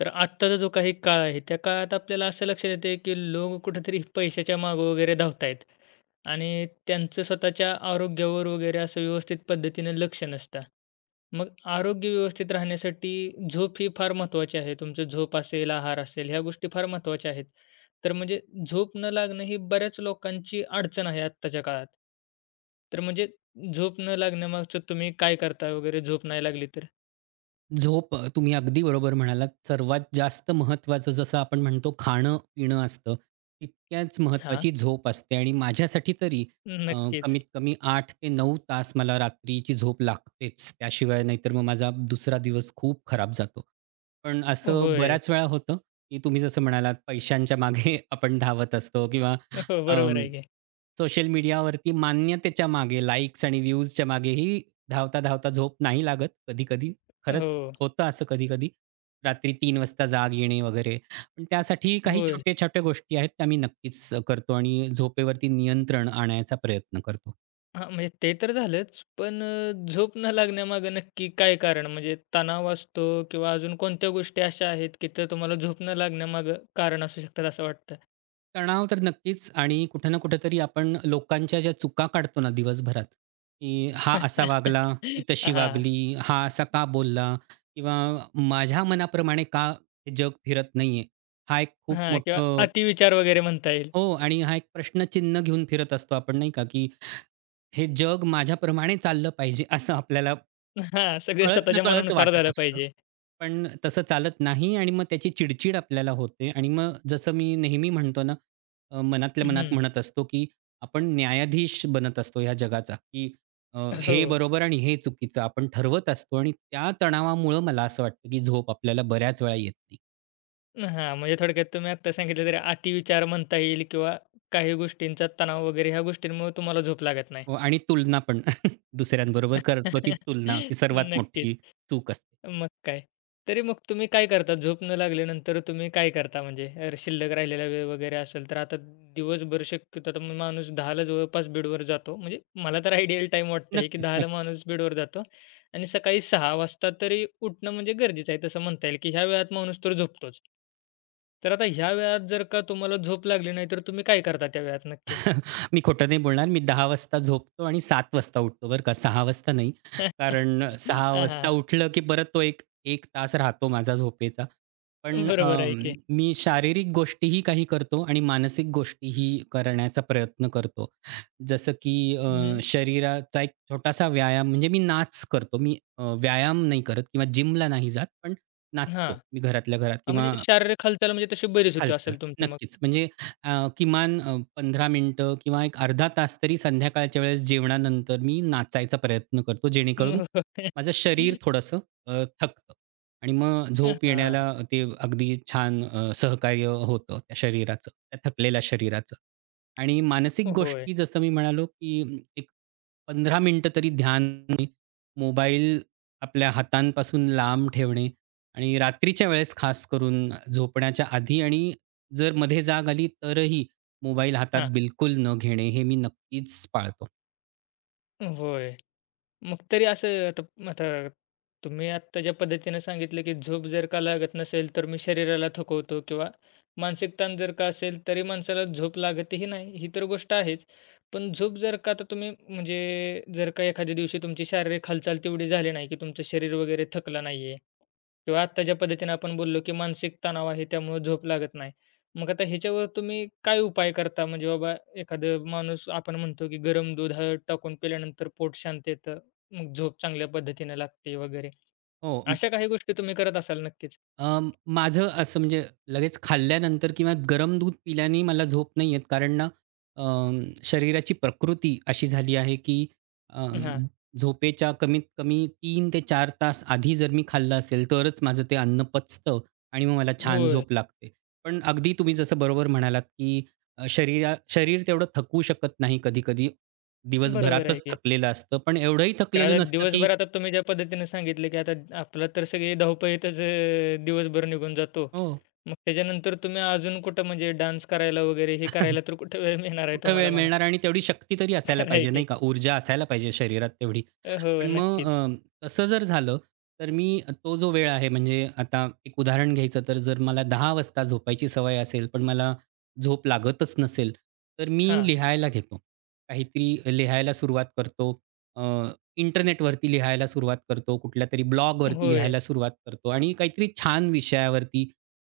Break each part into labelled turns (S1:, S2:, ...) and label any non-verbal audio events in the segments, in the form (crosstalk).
S1: तर आत्ताचा जो काही काळ आहे, त्या काळात आपल्याला असं लक्षात येतं, की लोक कुठेतरी पैशाच्या मागं वगैरे धावतायत आणि त्यांचं स्वतःच्या आरोग्यावर वगैरे असं व्यवस्थित पद्धतीनं लक्ष नसतं. मग आरोग्य व्यवस्थित राहण्यासाठी झोप ही फार महत्त्वाची आहे. तुमचं झोप असेल, आहार असेल, ह्या गोष्टी फार महत्त्वाच्या आहेत. तर म्हणजे झोप न लागणं ही बऱ्याच लोकांची अडचण आहे आत्ताच्या काळात. तर म्हणजे झोप न लागण्यामागचं तुम्ही काय करता वगैरे झोप नाही लागली तर?
S2: झोप तुम्ही अगदी बरोबर म्हणालात. सर्वात जास्त महत्त्वाचं जसं आपण म्हणतो खाणं-पिणं असतं, तितक्याच
S1: हां,
S2: महत्त्वाची झोप असते आणि माझ्यासाठी तरी अ,
S1: नक्कीच.
S2: कमीत कमी 8 ते 9 तास मला रात्रीची झोप लागतेच. त्याशिवाय नाहीतर मग माझा दुसरा दिवस खूप खराब जातो. पण असं
S1: होय.
S2: बऱ्याच वेळा होतं, की तुम्ही जसं म्हणालात पैशांच्या मागे (laughs) आपण धावत असतो किंवा
S1: हो, बरोबर आहे की.
S2: सोशल मीडियावरती मान्यतेच्या मागे, लाइक्स आणि व्ह्यूजच्या मागेही धावता-धावता झोप नाही लागत कधी-कधी.
S1: हो.
S2: खरंच होतं असं कधी-कधी. रात्री 3 वाजता जाग येणे वगैरे. पण त्यासाठी काही
S1: होय.
S2: छोट्या-छोट्या गोष्टी आहेत त्या मी नक्कीच करतो आणि झोपेवरती नियंत्रण आणायचा प्रयत्न करतो.
S1: हां, म्हणजे ते तर झालंच. पण झोप न लागण्यामागं नक्की काय कारण? म्हणजे तणाव असतो किंवा अजून कोणत्या गोष्टी अशा आहेत, की त्या तुम्हाला झोप न लागण्यामागं कारण असू शकतात असं वाटतं?
S2: तणाव तर नक्कीच आणि कुठे ना कुठेतरी आपण लोकांच्या ज्या चुका काढतो ना दिवसभरात, की हा असा वागला, ही
S1: (laughs)
S2: तशी
S1: हां,
S2: वागली, हा असा का बोलला किंवा माझ्या मनाप्रमाणे का हे जग फिरत नाहीये. हा एक खूप
S1: हां किंवा
S2: मोठं
S1: अतिविचार वगैरे म्हणता येईल.
S2: हो, आणि हा एक प्रश्नचिन्ह घेऊन फिरत असतो आपण नाही का, की हे जग माझ्याप्रमाणे चाललं पाहिजे असं आपल्याला
S1: हां, सगळं स्वतःच्या
S2: कळत-नकळत
S1: मनानुसार
S2: वाटत
S1: झालं
S2: असतं.
S1: पाहिजे.
S2: पण तसं चालत नाही आणि मग त्याची चिड आपल्याला होते आणि मग जसं मी नेहमी म्हणतो ना, मनातल्या मनात
S1: हं.
S2: म्हणत असतो, की आपण न्यायाधीश बनत असतो ह्या जगाचा, की
S1: हो.
S2: हे बरोबर आणि हे चुकीचं आपण ठरवत असतो आणि त्या तणावामुळं मला असं वाटतं, की झोप आपल्याला बऱ्याच वेळा येत नाही.
S1: हां, म्हणजे थोडक्यात तुम्ही आत्ता सांगितलं तरी अतिविचार म्हणता येईल किंवा काही गोष्टींचा तणाव वगैरे ह्या गोष्टींमुळे तुम्हाला झोप लागत नाही.
S2: हो, आणि तुलना पण (laughs) दुसऱ्यांबरोबर करतो ती
S1: (laughs)
S2: तुलना, ती सर्वात
S1: नक्कीच.
S2: मोठी चूक असते.
S1: मग काय? तरी मग तुम्ही काय करता? झोप न लागल्यानंतर तुम्ही काय करता? म्हणजे अर शिल्लक राहिलेला वेळ वगैरे असेल तर आता दिवसभर शक्यतो आता मग माणूस 10 ला जवळपास बेडवर जातो. म्हणजे मला तर आयडियल टाईम वाटतंय की
S2: नक्कीच,
S1: 10
S2: नक्कीच.
S1: माणूस बेडवर जातो आणि सकाळी 6 वाजता तरी उठणं म्हणजे गरजेचं आहे. तसं म्हणता येईल की ह्या वेळात माणूस तर झोपतोच. तर आता ह्या वेळात जर का तुम्हाला झोप लागली नाही, तर तुम्ही काय करता त्या वेळात नक्की?
S2: (laughs) मी खोटं नाही बोलणार. मी 10 वाजता झोपतो आणि 7 वाजता उठतो बरं का. 6 वाजता नाही.
S1: (laughs)
S2: कारण 6 वाजता
S1: हां,
S2: उठलं की परत तो एक 1 तास राहतो माझा झोपेचा. पण
S1: बरोबर आहे की.
S2: मी शारीरिक गोष्टीही काही करतो आणि मानसिक गोष्टीही करण्याचा प्रयत्न करतो. जसं की
S1: हं.
S2: शरीराचा एक छोटासा व्यायाम म्हणजे मी नाच करतो. मी व्यायाम नाही करत किंवा जिमला नाही जात, पण
S1: हां.
S2: नाचतो. मी घरातल्या घरात
S1: हां, म्हणजे
S2: किंवा
S1: शारीरिक हालचाल म्हणजे तशी बरीच होती
S2: हालचाल.
S1: असेल तुमची मग?
S2: नक्कीच. म्हणजे अ, किमान 15 मिनिटं किंवा एक अर्धा तास तरी संध्याकाळच्या वेळेस जेवणानंतर मी नाचायचा प्रयत्न करतो, जेणेकरून
S1: (laughs)
S2: माझं शरीर थोडंसं थकतं आणि मग झोप येण्याला ते अगदी छान सहकार्य होतं त्या शरीराचं, त्या थकलेल्या शरीराचं. आणि मानसिक
S1: हां, होय.
S2: गोष्टी जसं मी म्हणालो, की एक 15 मिनिटं तरी ध्यान मोबाईल आपल्या हातांपासून लांब ठेवणे आणि रात्रीच्या वेळेस खास करून झोपण्याच्या आधी आणि जर मध्ये जाग आली तरही मोबाईल हातात
S1: हां,
S2: बिलकुल न घेणे हे मी नक्कीच पाळतो.
S1: होय. मग तरी असं आता आता तुम्ही आत्ता ज्या पद्धतीनं सांगितलं, की झोप जर का लागत नसेल, तर मी शरीराला थकवतो किंवा मानसिक ताण जर का असेल, तरी माणसाला झोप लागतही नाही, ही तर गोष्ट आहेच. पण झोप जर का आता तुम्ही म्हणजे जर का एखाद्या दिवशी तुमची शारीरिक हालचाल तेवढी झाली नाही, की तुमचं शरीर वगैरे थकलं नाहीये किंवा आत्ता ज्या पद्धतीनं आपण बोललो, की मानसिक तणाव आहे त्यामुळे झोप लागत नाही. मग आता ह्याच्यावर तुम्ही काय उपाय करता? म्हणजे बाबा एखादं माणूस आपण म्हणतो, की गरम दूध हळद टाकून पिल्यानंतर पोट शांत येतं. मग झोप चांगल्या पद्धतीने लागते वगैरे.
S2: हो,
S1: अशा काही गोष्टी तुम्ही करत असाल नक्कीच.
S2: माझं असं म्हणजे लगेच खाल्ल्यानंतर किंवा गरम दूध पिल्याने मला झोप नाही येत कारण ना शरीराची प्रकृती अशी झाली आहे की अं,
S1: हां.
S2: झोपेच्या कमीत कमी 3 ते 4 तास आधी जर मी खाल्लं असेल तरच माझं ते अन्न पचतं आणि मग मला छान
S1: होय.
S2: झोप लागते. पण अगदी तुम्ही जसं बरोबर म्हणालात की शरीर तेवढं थकू शकत नाही कधी-कधी.
S1: बरोबर आहे
S2: दिवसभरातच
S1: की.
S2: थकलेलं असतं. पण एवढंही
S1: तर
S2: थकलेलं
S1: आता
S2: नसतं की
S1: दिवसभर आता तुम्ही ज्या पद्धतीने सांगितलं की आता आपला तर सगळी धावपळीतच दिवसभर निघून जातो.
S2: हो.
S1: मग त्याच्यानंतर तुम्ही अजून कुठं म्हणजे डान्स करायला वगैरे हे
S2: (laughs)
S1: करायला तर कुठे वेळ मिळणार आहे
S2: कुठं वेळ
S1: तुम्हाला म्हणा.
S2: मिळणार आणि तेवढी शक्ती तरी असायला
S1: खरं आहे
S2: पाहिजे
S1: की.
S2: नाही का, ऊर्जा असायला पाहिजे शरीरात तेवढी.
S1: हो,
S2: पण मग
S1: नक्कीच.
S2: तसं जर झालं, तर मी तो जो वेळ आहे म्हणजे आता एक उदाहरण घ्यायचं तर जर मला 10 वाजता झोपायची सवय असेल, पण मला झोप लागतच नसेल, तर मी
S1: हां.
S2: लिहायला घेतो. काहीतरी लिहायला सुरुवात करतो. अ, इंटरनेटवरती लिहायला सुरुवात करतो, कुठल्यातरी ब्लॉगवरती
S1: होय.
S2: लिहायला सुरुवात करतो आणि काहीतरी छान विषयावरती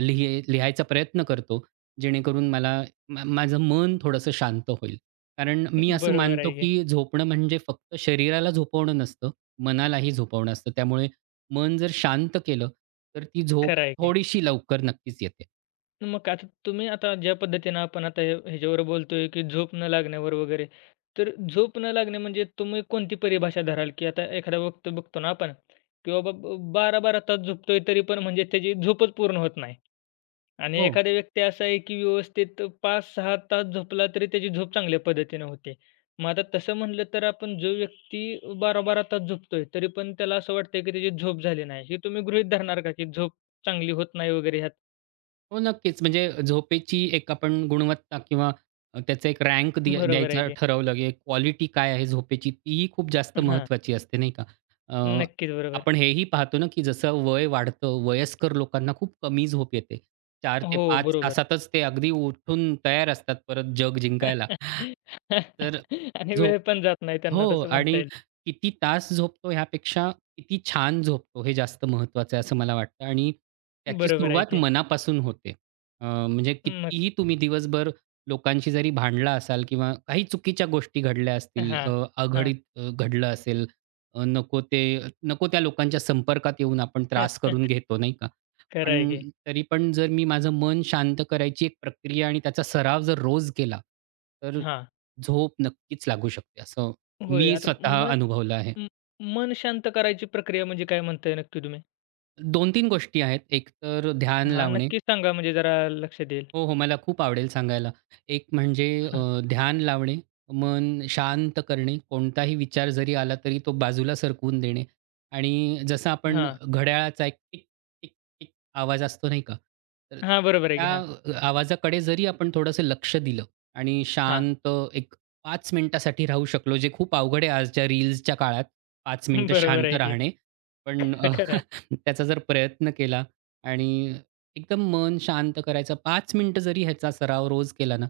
S2: लिहायचा प्रयत्न करतो, जेणेकरून मला माझं मन थोडंसं शांत होईल. कारण मी असं
S1: बरोबर
S2: मानतो,
S1: आहे की.
S2: की झोपणं म्हणजे फक्त शरीराला झोपवणं नसतं, मनालाही झोपवणं असतं. त्यामुळे मन जर शांत केलं, तर ती झोप
S1: खरं आहे की.
S2: थोडीशी लवकर नक्कीच येते.
S1: मग आता तुम्ही आता ज्या पद्धतीनं आपण आता हे ह्याच्यावर बोलतोय, की झोप न लागण्यावर वगैरे, तर झोप न लागणे म्हणजे तुम्ही कोणती परिभाषा धराल? की आता एखादा बघतो बघतो ना आपण, की बाबा 12-12 तास झोपतोय तरी पण म्हणजे त्याची झोपच पूर्ण होत नाही. आणि
S2: हो.
S1: एखादा व्यक्ती असा आहे, की व्यवस्थित 5-6 तास झोपला तरी त्याची झोप चांगल्या पद्धतीनं होते. मग आता तसं म्हटलं तर आपण जो व्यक्ती 12-12 तास झोपतोय तरी पण त्याला असं वाटतंय, की त्याची झोप झाली नाही. हे तुम्ही गृहीत धरणार का, की झोप चांगली होत नाही वगैरे ह्यात?
S2: हो, नक्कीच. म्हणजे झोपेची एक आपण गुणवत्ता किंवा त्याचा एक रँक
S1: बरोबर आहे
S2: द्यायचा
S1: की.
S2: ठरवलं, की क्वालिटी काय आहे झोपेची, तीही खूप जास्त
S1: हां.
S2: महत्त्वाची असते, नाही का? अ,
S1: नक्कीच, बरोबर.
S2: आपण हेही पाहतो ना, की जसं वय वाढतं, वयस्कर लोकांना खूप कमी झोप येते. चार ते
S1: हो,
S2: पाच
S1: बरोबर.
S2: तासातच ते अगदी उठून तयार असतात परत जग जिंकायला.
S1: (laughs)
S2: तर
S1: आणि
S2: झोप
S1: वेळ पण जात नाही त्यांना
S2: हो,
S1: तसं म्हणता
S2: आणि
S1: येईल.
S2: किती तास झोपतो ह्यापेक्षा किती छान झोपतो हे जास्त महत्त्वाचं आहे असं मला वाटतं आणि त्याची
S1: बरोबर आहे
S2: सुरुवात
S1: की.
S2: मनापासून होते. म्हणजे
S1: मग
S2: कितीही तुम्ही दिवसभर लोकांशी जरी भांडला असाल किंवा काही चुकीच्या गोष्टी घडल्या असतील,
S1: हां, हां.
S2: अघडीत घडलं असेल, अ, नको ते नको त्या लोकांच्या संपर्कात येऊन आपण त्रास
S1: (laughs)
S2: करून घेतो, नाही का?
S1: खरं आहे
S2: पण
S1: की.
S2: तरी पण जर मी माझं मन शांत करायची एक प्रक्रिया आणि त्याचा सराव जर रोज केला, तर
S1: हां.
S2: झोप नक्कीच लागू शकते असं
S1: होय.
S2: मी
S1: आता
S2: स्वतः
S1: मन
S2: अनुभवलं आहे.
S1: म मन शांत करायची प्रक्रिया म्हणजे काय म्हणताय नक्की तुम्ही?
S2: 2 तीन गोष्टी आहेत. एक तर ध्यान
S1: हां,
S2: लावणे,
S1: नक्कीच सांगा म्हणजे जरा लक्षात येईल.
S2: हो, हो. मला खूप आवडेल सांगायला. एक म्हणजे
S1: हां,
S2: ध्यान लावणे, मन शांत करणे, कोणताही विचार जरी आला तरी तो बाजूला सरकवून देणे आणि जसं आपण
S1: हां.
S2: घड्याळाचा एक टिक, टिक, टिक आवाज असतो नाही का? तर
S1: हां, बरोबर आहे की. हां,
S2: त्या आवाजाकडे जरी आपण थोडंसं लक्ष दिलं आणि
S1: हां.
S2: शांत एक 5 मिनिटासाठी राहू शकलो, जे खूप अवघड आहे आजच्या रील्सच्या काळात 5
S1: (laughs)
S2: मिनिटं
S1: बरोबर
S2: शांत
S1: आहे की.
S2: राहणे. पण
S1: (laughs) खरं आहे.
S2: (laughs) त्याचा जर प्रयत्न केला आणि एकदम मन शांत करायचं. 5 मिनिटं जरी ह्याचा सराव रोज केला ना,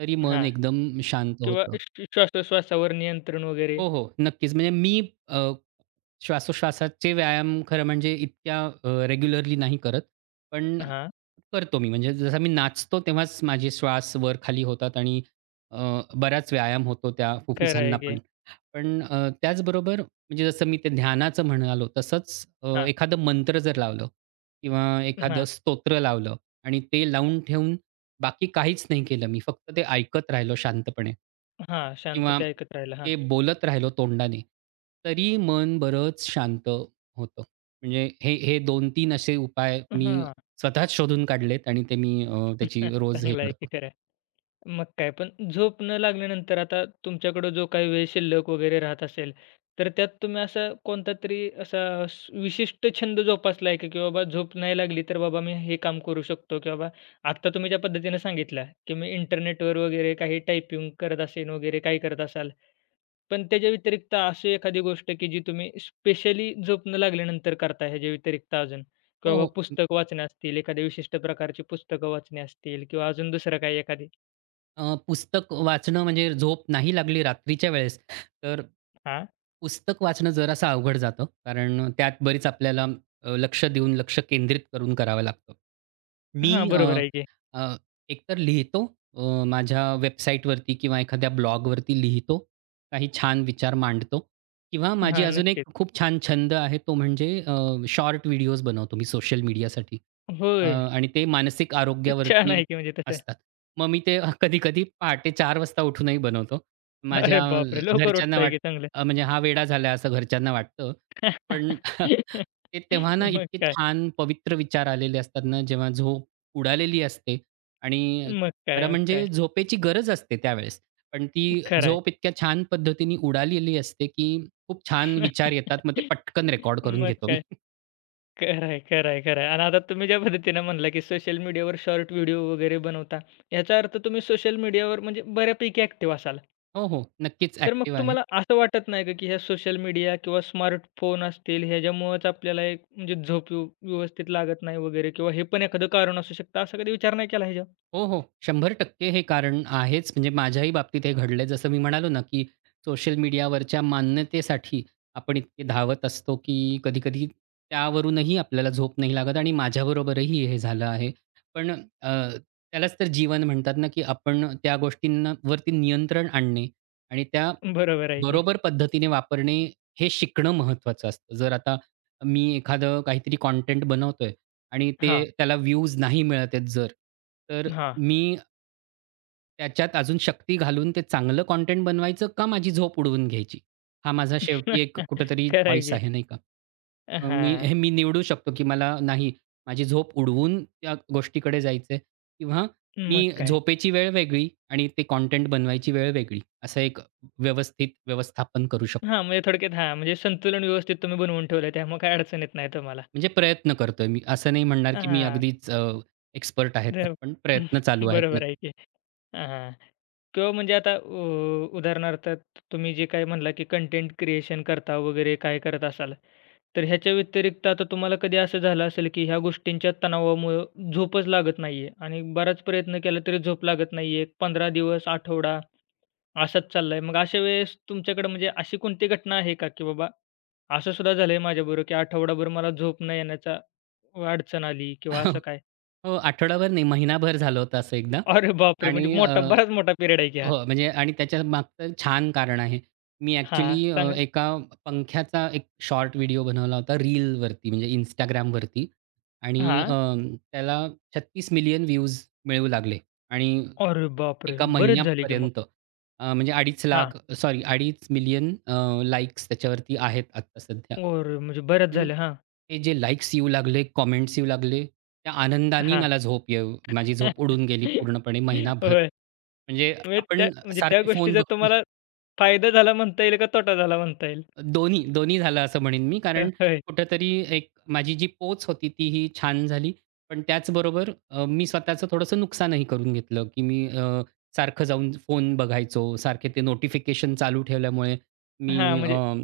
S2: तरी मन
S1: हां.
S2: एकदम शांत
S1: किंवा
S2: होतं.
S1: श्वासोश्वासावर नियंत्रण वगैरे.
S2: हो, हो. नक्कीच. म्हणजे मी अ, श्वासोश्वासाचे व्यायाम खरं म्हणजे इतक्या रेग्युलरली नाही करत. पण
S1: हां,
S2: करतो मी. म्हणजे जसा मी नाचतो तेव्हाच माझे श्वास वर-खाली होतात आणि बराच व्यायाम होतो त्या
S1: खरं
S2: फुफ्फुसांना
S1: आहे की.
S2: पण. पण त्याचबरोबर म्हणजे जसं मी ते ध्यानाचं म्हणालो तसंच
S1: हां,
S2: एखादं मंत्र जर लावलं किंवा एखादं
S1: हां,
S2: स्तोत्र लावलं आणि ते लावून ठेवून बाकी काहीच नाही केलं मी. फक्त ते ऐकत राहिलो शांतपणे
S1: हां.
S2: किंवा
S1: शांतता ऐकत राहायला. हां,
S2: ते बोलत राहिलो तोंडाने, तरी मन बरंच शांत होतं. म्हणजे हे हे 2-3 असे उपाय मी
S1: हां.
S2: स्वतःच शोधून काढलेत आणि ते मी त्याची
S1: (laughs)
S2: रोज हे
S1: चांगलं आहे की
S2: करतो.
S1: खरं आहे. मग काय पण झोप न लागल्यानंतर आता तुमच्याकडं जो काही वेळ शिल्लक वगैरे राहत असेल, तर त्यात तुम्ही असा कोणता तरी असा विशिष्ट छंद जोपासला आहे का? की बाबा झोप नाही लागली तर बाबा मी हे काम करू शकतो किंवा बाबा आत्ता तुम्ही ज्या पद्धतीने सांगितलं, की मी इंटरनेटवर वगैरे काही टायपिंग करत असेन वगैरे काही करत असाल. पण त्याच्या व्यतिरिक्त अशी एखादी गोष्ट, की जी तुम्ही स्पेशली झोपणं लागल्यानंतर करता ह्याच्या व्यतिरिक्त अजून? की
S2: हो,
S1: बाबा
S2: हो.
S1: पुस्तक वाचणे असतील, एखाद्या विशिष्ट प्रकारची पुस्तकं वाचणे असतील किंवा अजून दुसरं काही एखादी?
S2: पुस्तक वाचणं म्हणजे झोप नाही लागली रात्रीच्या वेळेस, तर
S1: हां,
S2: पुस्तक वाचणं जरासं अवघड जातं. कारण त्यात बरीच आपल्याला लक्ष देऊन, लक्ष केंद्रित करून करावं लागतं. मी
S1: हां,
S2: अ
S1: बरोबर आहे की.
S2: अ, एकतर लिहितो अ, माझ्या वेबसाईटवरती किंवा एखाद्या ब्लॉगवरती लिहितो. काही छान विचार मांडतो किंवा माझी
S1: हां,
S2: अजून एक
S1: नक्कीच.
S2: खूप छान छंद आहे तो म्हणजे शॉर्ट व्हिडिओज बनवतो मी सोशल मीडियासाठी
S1: होय.
S2: आणि ते मानसिक
S1: छान
S2: आरोग्यावरती
S1: आहे की म्हणजे तसं.
S2: असतात. मग मी ते (laughs) कधी-कधी पहाटे 4 वाजता उठूनही बनवतो.
S1: अरे
S2: माझ्या
S1: बापरे! लवकर
S2: घरच्यांना
S1: उठताय की चांगलं.
S2: म्हणजे हा वेडा झाला असं घरच्यांना वाटतं. पण (laughs)
S1: (laughs)
S2: ते तेव्हा ना
S1: मग
S2: इतके
S1: काय?
S2: छान पवित्र विचार आलेले असतात ना, जेव्हा झोप उडालेली असते आणि
S1: मग
S2: खरं
S1: काय? मग
S2: म्हणजे
S1: काय?
S2: झोपेची गरज असते त्यावेळेस. पण ती
S1: खरं आहे.
S2: झोप इतक्या छान पद्धतीने उडालेली असते, की खूप छान विचार येतात. मग ते
S1: (laughs)
S2: पटकन रेकॉर्ड करून
S1: मग
S2: घेतो मी.
S1: काय?
S2: (laughs)
S1: खरं आहे, खरं आहे, खरं आहे. आणि आता तुम्ही ज्या पद्धतीनं म्हणला, की सोशल मीडियावर शॉर्ट व्हिडिओ वगैरे बनवता, याचा अर्थ तुम्ही सोशल मीडियावर म्हणजे बऱ्यापैकी ॲक्टिव्ह असाल.
S2: हो, हो. नक्कीच
S1: तर मग
S2: ॲक्टिव्ह आहे.
S1: तुम्हाला असं वाटत नाही का, की ह्या सोशल मीडिया किंवा स्मार्टफोन असतील, ह्याच्यामुळेच आपल्याला एक म्हणजे झोप व्यवस्थित लागत नाही वगैरे किंवा हे पण एखादं कारण असू शकतं, असा कधी विचार नाही केला ह्याच्यावर?
S2: हो, हो. 100% हे कारण आहेच. म्हणजे माझ्याही बाबतीत हे घडलं जसं मी म्हणालो ना, की सोशल मीडियावरच्या मान्यतेसाठी आपण इतके धावत असतो, की कधी-कधी त्यावरूनही आपल्याला झोप नाही लागत आणि माझ्याबरोबरही हे झालं आहे. पण त्यालाच तर जीवन म्हणतात ना, की आपण त्या गोष्टींवरती नियंत्रण आणणे आणि त्या
S1: बरोबर आहे की.
S2: बरोबर पद्धतीने वापरणे हे शिकणं महत्त्वाचं असतं. जर आता मी एखादं काहीतरी कंटेंट बनवतोय आणि ते
S1: हां,
S2: त्याला व्ह्यूज नाही मिळत आहेत जर, तर
S1: हां.
S2: मी त्याच्यात अजून शक्ती घालून ते चांगलं कंटेंट बनवायचं का माझी झोप उडवून घ्यायची? हा माझा शेवटी एक
S1: (laughs)
S2: कुठेतरी
S1: खरं आहे
S2: चॉईस
S1: की.
S2: आहे नाही का?
S1: हां,
S2: मी निवडू शकतो, की मला नाही माझी झोप उडवून त्या गोष्टीकडे जायचंय किंवा
S1: मग
S2: मी
S1: काय?
S2: झोपेची वेळ वेगळी आणि ते कंटेंट बनवायची वेळ वेगळी, असं एक व्यवस्थित व्यवस्थापन करू शकतो.
S1: हां, म्हणजे थोडक्यात हां, म्हणजे संतुलन व्यवस्थित तुम्ही बनवून ठेवलंय, त्यामुळे काही अडचण येत नाही तुम्हाला.
S2: म्हणजे प्रयत्न करतोय मी. असं नाही म्हणणार, की मी
S1: हां.
S2: अगदीच एक्सपर्ट आहे त्यात,
S1: र
S2: पण प्रयत्न चालू
S1: (laughs)
S2: आहेत
S1: बरोबर
S2: नक्की.
S1: आहे की. हां. किंवा म्हणजे आता उदाहरणार्थ तुम्ही जे काही म्हणला, की कंटेंट क्रिएशन करता वगैरे काय करत असाल. तर ह्याच्या व्यतिरिक्त आता तुम्हाला कधी असं झालं असेल, की ह्या गोष्टींच्या तणावामुळं झोपच लागत नाहीये आणि बराच प्रयत्न केला तरी झोप लागत नाहीये. 15 दिवस, आठवडा असाच चाललाय. मग अशा वेळेस तुमच्याकडे म्हणजे अशी कोणती घटना आहे का, की बाबा असं सुद्धा झालंय माझ्याबरोबर, की आठवडाभर मला झोप न येण्याचा अडचण आली किंवा असं
S2: (laughs)
S1: काय?
S2: हो, आठवडाभर नाही, महिनाभर झालं होतं असं एकदा
S1: अरे बापरे!
S2: आणि
S1: म्हणजे मोठा बराच मोठा पिरियड आहे की हा.
S2: हो, म्हणजे आणि त्याच्यामागचं छान कारण आहे. मी
S1: हां, सांगा.
S2: ॲक्चुअली एका पंख्याचा एक शॉर्ट व्हिडिओ बनवला होता रीलवरती म्हणजे Instagramवरती आणि अ,
S1: हां.
S2: त्याला 36 मिलियन व्ह्यूज मिळू लागले आणि
S1: अरे बापरे!
S2: एका
S1: बरेच झाले की मग.
S2: महिन्यापर्यंत म्हणजे
S1: हां.
S2: 2,50,000 सॉरी 2,50,000,000 लाइक्स त्याच्यावरती आहेत आत्ता सध्या.
S1: अरे म्हणजे बऱ्याच
S2: पण
S1: झाल्या. हां,
S2: हे जे लाइक्स येऊ लागले, कमेंट्स येऊ लागले, त्या आनंदाने
S1: हां.
S2: मला झोप येऊ माझी झोप उडून
S1: (laughs)
S2: गेली पूर्णपणे महिनाभर.
S1: होय.
S2: म्हणजे
S1: म्हणजे त्या
S2: आपण
S1: म्हणजे त्या
S2: सारखे फोन
S1: गोष्टीचा
S2: बघतो
S1: तुम्हाला फायदा झाला म्हणता येईल का तोटा झाला म्हणता येईल?
S2: दोन्ही, दोन्ही झालं असं म्हणेन मी. कारण
S1: होय.
S2: कुठेतरी एक माझी जी पोच होती तीही छान झाली. पण त्याचबरोबर मी स्वतःचं थोडंसं नुकसानही करून घेतलं, की मी सारखं जाऊन फोन बघायचो. सारखे ते नोटिफिकेशन चालू ठेवल्यामुळे
S1: हां,
S2: मी
S1: म्हणजे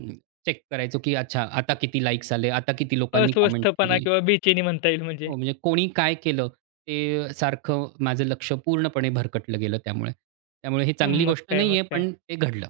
S2: चेक करायचो, की अच्छा आता किती लाइक्स आले, आता किती लोकांनी कमेंट
S1: अस्वस्थपणा
S2: केली.
S1: किंवा बेचैनी म्हणता येईल म्हणजे.
S2: हो, म्हणजे कोणी काय केलं ते सारखं माझं लक्ष पूर्णपणे भरकटलं गेलं त्यामुळे. त्यामुळे ही चांगली
S1: मग
S2: गोष्ट
S1: काय, मग
S2: नाहीये,
S1: काय.
S2: पण ते घडलं.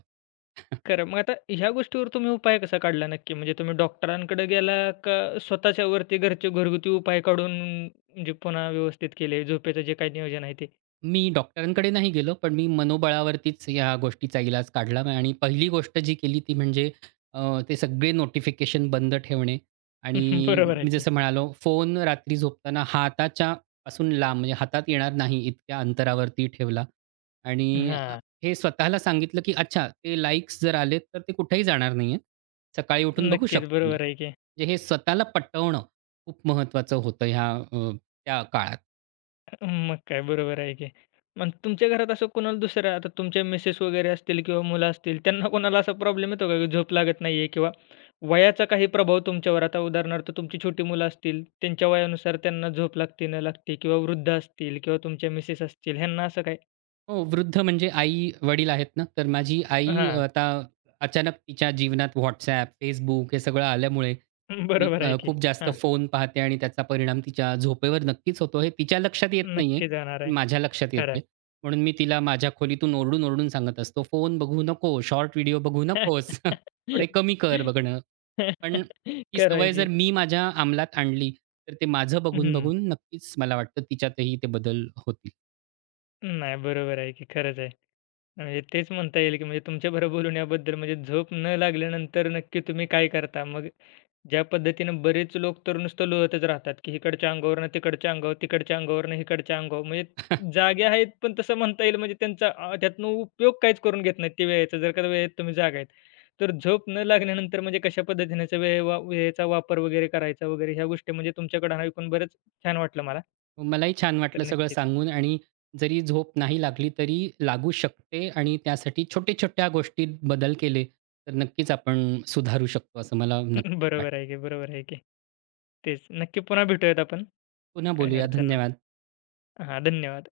S1: खरं. मग आता ह्या गोष्टीवर तुम्ही उपाय कसा काढला नक्की? म्हणजे तुम्ही डॉक्टरांकडे गेला का स्वतःच्यावरती घरचे घरगुती उपाय काढून म्हणजे पुन्हा व्यवस्थित केले झोपेचं जे काही नियोजन आहे ते?
S2: मी डॉक्टरांकडे नाही गेलो, पण मी मनोबळावरतीच या गोष्टीचा इलाज काढला आणि पहिली गोष्ट जी केली ती म्हणजे ते सगळे नोटिफिकेशन बंद ठेवणे आणि
S1: (laughs) बरोबर आहे
S2: मी
S1: की.
S2: जसं म्हणालो फोन रात्री झोपताना हाताच्या पासून लांब म्हणजे हातात येणार नाही इतक्या अंतरावरती ठेवला आणि
S1: हां.
S2: हे स्वतःला सांगितलं, की अच्छा ते लाइक्स जर आले तर ते कुठेही जाणार नाहीयेत. सकाळी उठून बघू
S1: नक्कीच.
S2: शकतो मी.
S1: बरोबर आहे की.
S2: म्हणजे हे स्वतःला पटवणं खूप महत्त्वाचं होतं ह्या त्या काळात.
S1: मग काय बरोबर आहे की. मग तुमच्या घरात असं कोणाला दुसरं आता तुमच्या मिसेस वगैरे असतील किंवा मुलं असतील त्यांना कोणाला असा प्रॉब्लेम येतो का की झोप लागत नाहीये किंवा वयाचा काही प्रभाव तुमच्यावर आता उदाहरणार्थ तुमची छोटी मुलं असतील त्यांच्या वयानुसार त्यांना झोप लागते न लागते किंवा वृद्ध असतील किंवा तुमच्या मिसेस असतील ह्यांना असं काय
S2: हो, वृद्ध म्हणजे आई-वडील आहेत ना, तर माझी आई
S1: हां.
S2: आता अचानक तिच्या जीवनात WhatsApp, Facebook हे सगळं आल्यामुळे
S1: (laughs)
S2: ती
S1: बरोबर आहे की.
S2: खूप जास्त
S1: हां.
S2: फोन पाहते आणि त्याचा परिणाम तिच्या झोपेवर नक्कीच होतो. हे तिच्या लक्षात येत नाहीये,
S1: नक्की जाणार
S2: पण
S1: आहे.
S2: माझ्या लक्षात
S1: खरं
S2: येतंय. म्हणून मी तिला माझ्या खोलीतून ओरडून-ओरडून सांगत असतो, "फोन बघू नको, शॉर्ट व्हिडिओ बघू
S1: आहे.
S2: नकोस. (laughs) थोडे कमी कर बघणं." पण
S1: (laughs)
S2: ती
S1: खरं आहे
S2: सवय
S1: की.
S2: जर मी माझ्या अंमलात आणली, तर ते माझं
S1: हं.
S2: बघून-बघून नक्कीच मला वाटतं तिच्यातही ते बदल होतील.
S1: नाही, बरोबर आहे की खरंच आहे. म्हणजे तेच म्हणता येईल की म्हणजे तुमच्याबरोबर बोलून याबद्दल म्हणजे झोप न लागल्यानंतर नक्की तुम्ही काय करता? मग ज्या पद्धतीनं बरेच लोक तर नुसतं लोळतच राहतात की इकडच्या अंगावरनं तिकडच्या अंगावर, तिकडच्या अंगावरनं इकडच्या अंगावर.
S2: (laughs)
S1: म्हणजे जागे आहेत, पण तसं म्हणता येईल म्हणजे त्यांचा त्यातनं उपयोग काहीच करून घेत नाहीत ते वेळेचा. जर का वेळेत तुम्ही जागा आहेत. तर झोप न लागल्यानंतर म्हणजे कशा पद्धतीने याचा वेळ वेळेचा वापर वगैरे करायचा वगैरे ह्या गोष्टी म्हणजे तुमच्याकडून ऐकून बरंच छान वाटलं मला.
S2: मलाही छान
S1: तर
S2: वाटलं सगळं
S1: नक्कीच.
S2: सांगून आणि जरी झोप नाही लागली तरी लागू शकते आणि त्यासाठी छोट्या-छोट्या गोष्टीत बदल केले, तर नक्कीच आपण सुधारू शकतो असं मला
S1: (laughs)
S2: नक्कीच वाटतं.
S1: बरोबर आहे की, बरोबर आहे की. तेच. नक्की पुन्हा भेटूयात आपण.
S2: पुन्हा
S1: काही
S2: बोलूया.
S1: अडचण नाही.
S2: धन्यवाद.
S1: हां, धन्यवाद.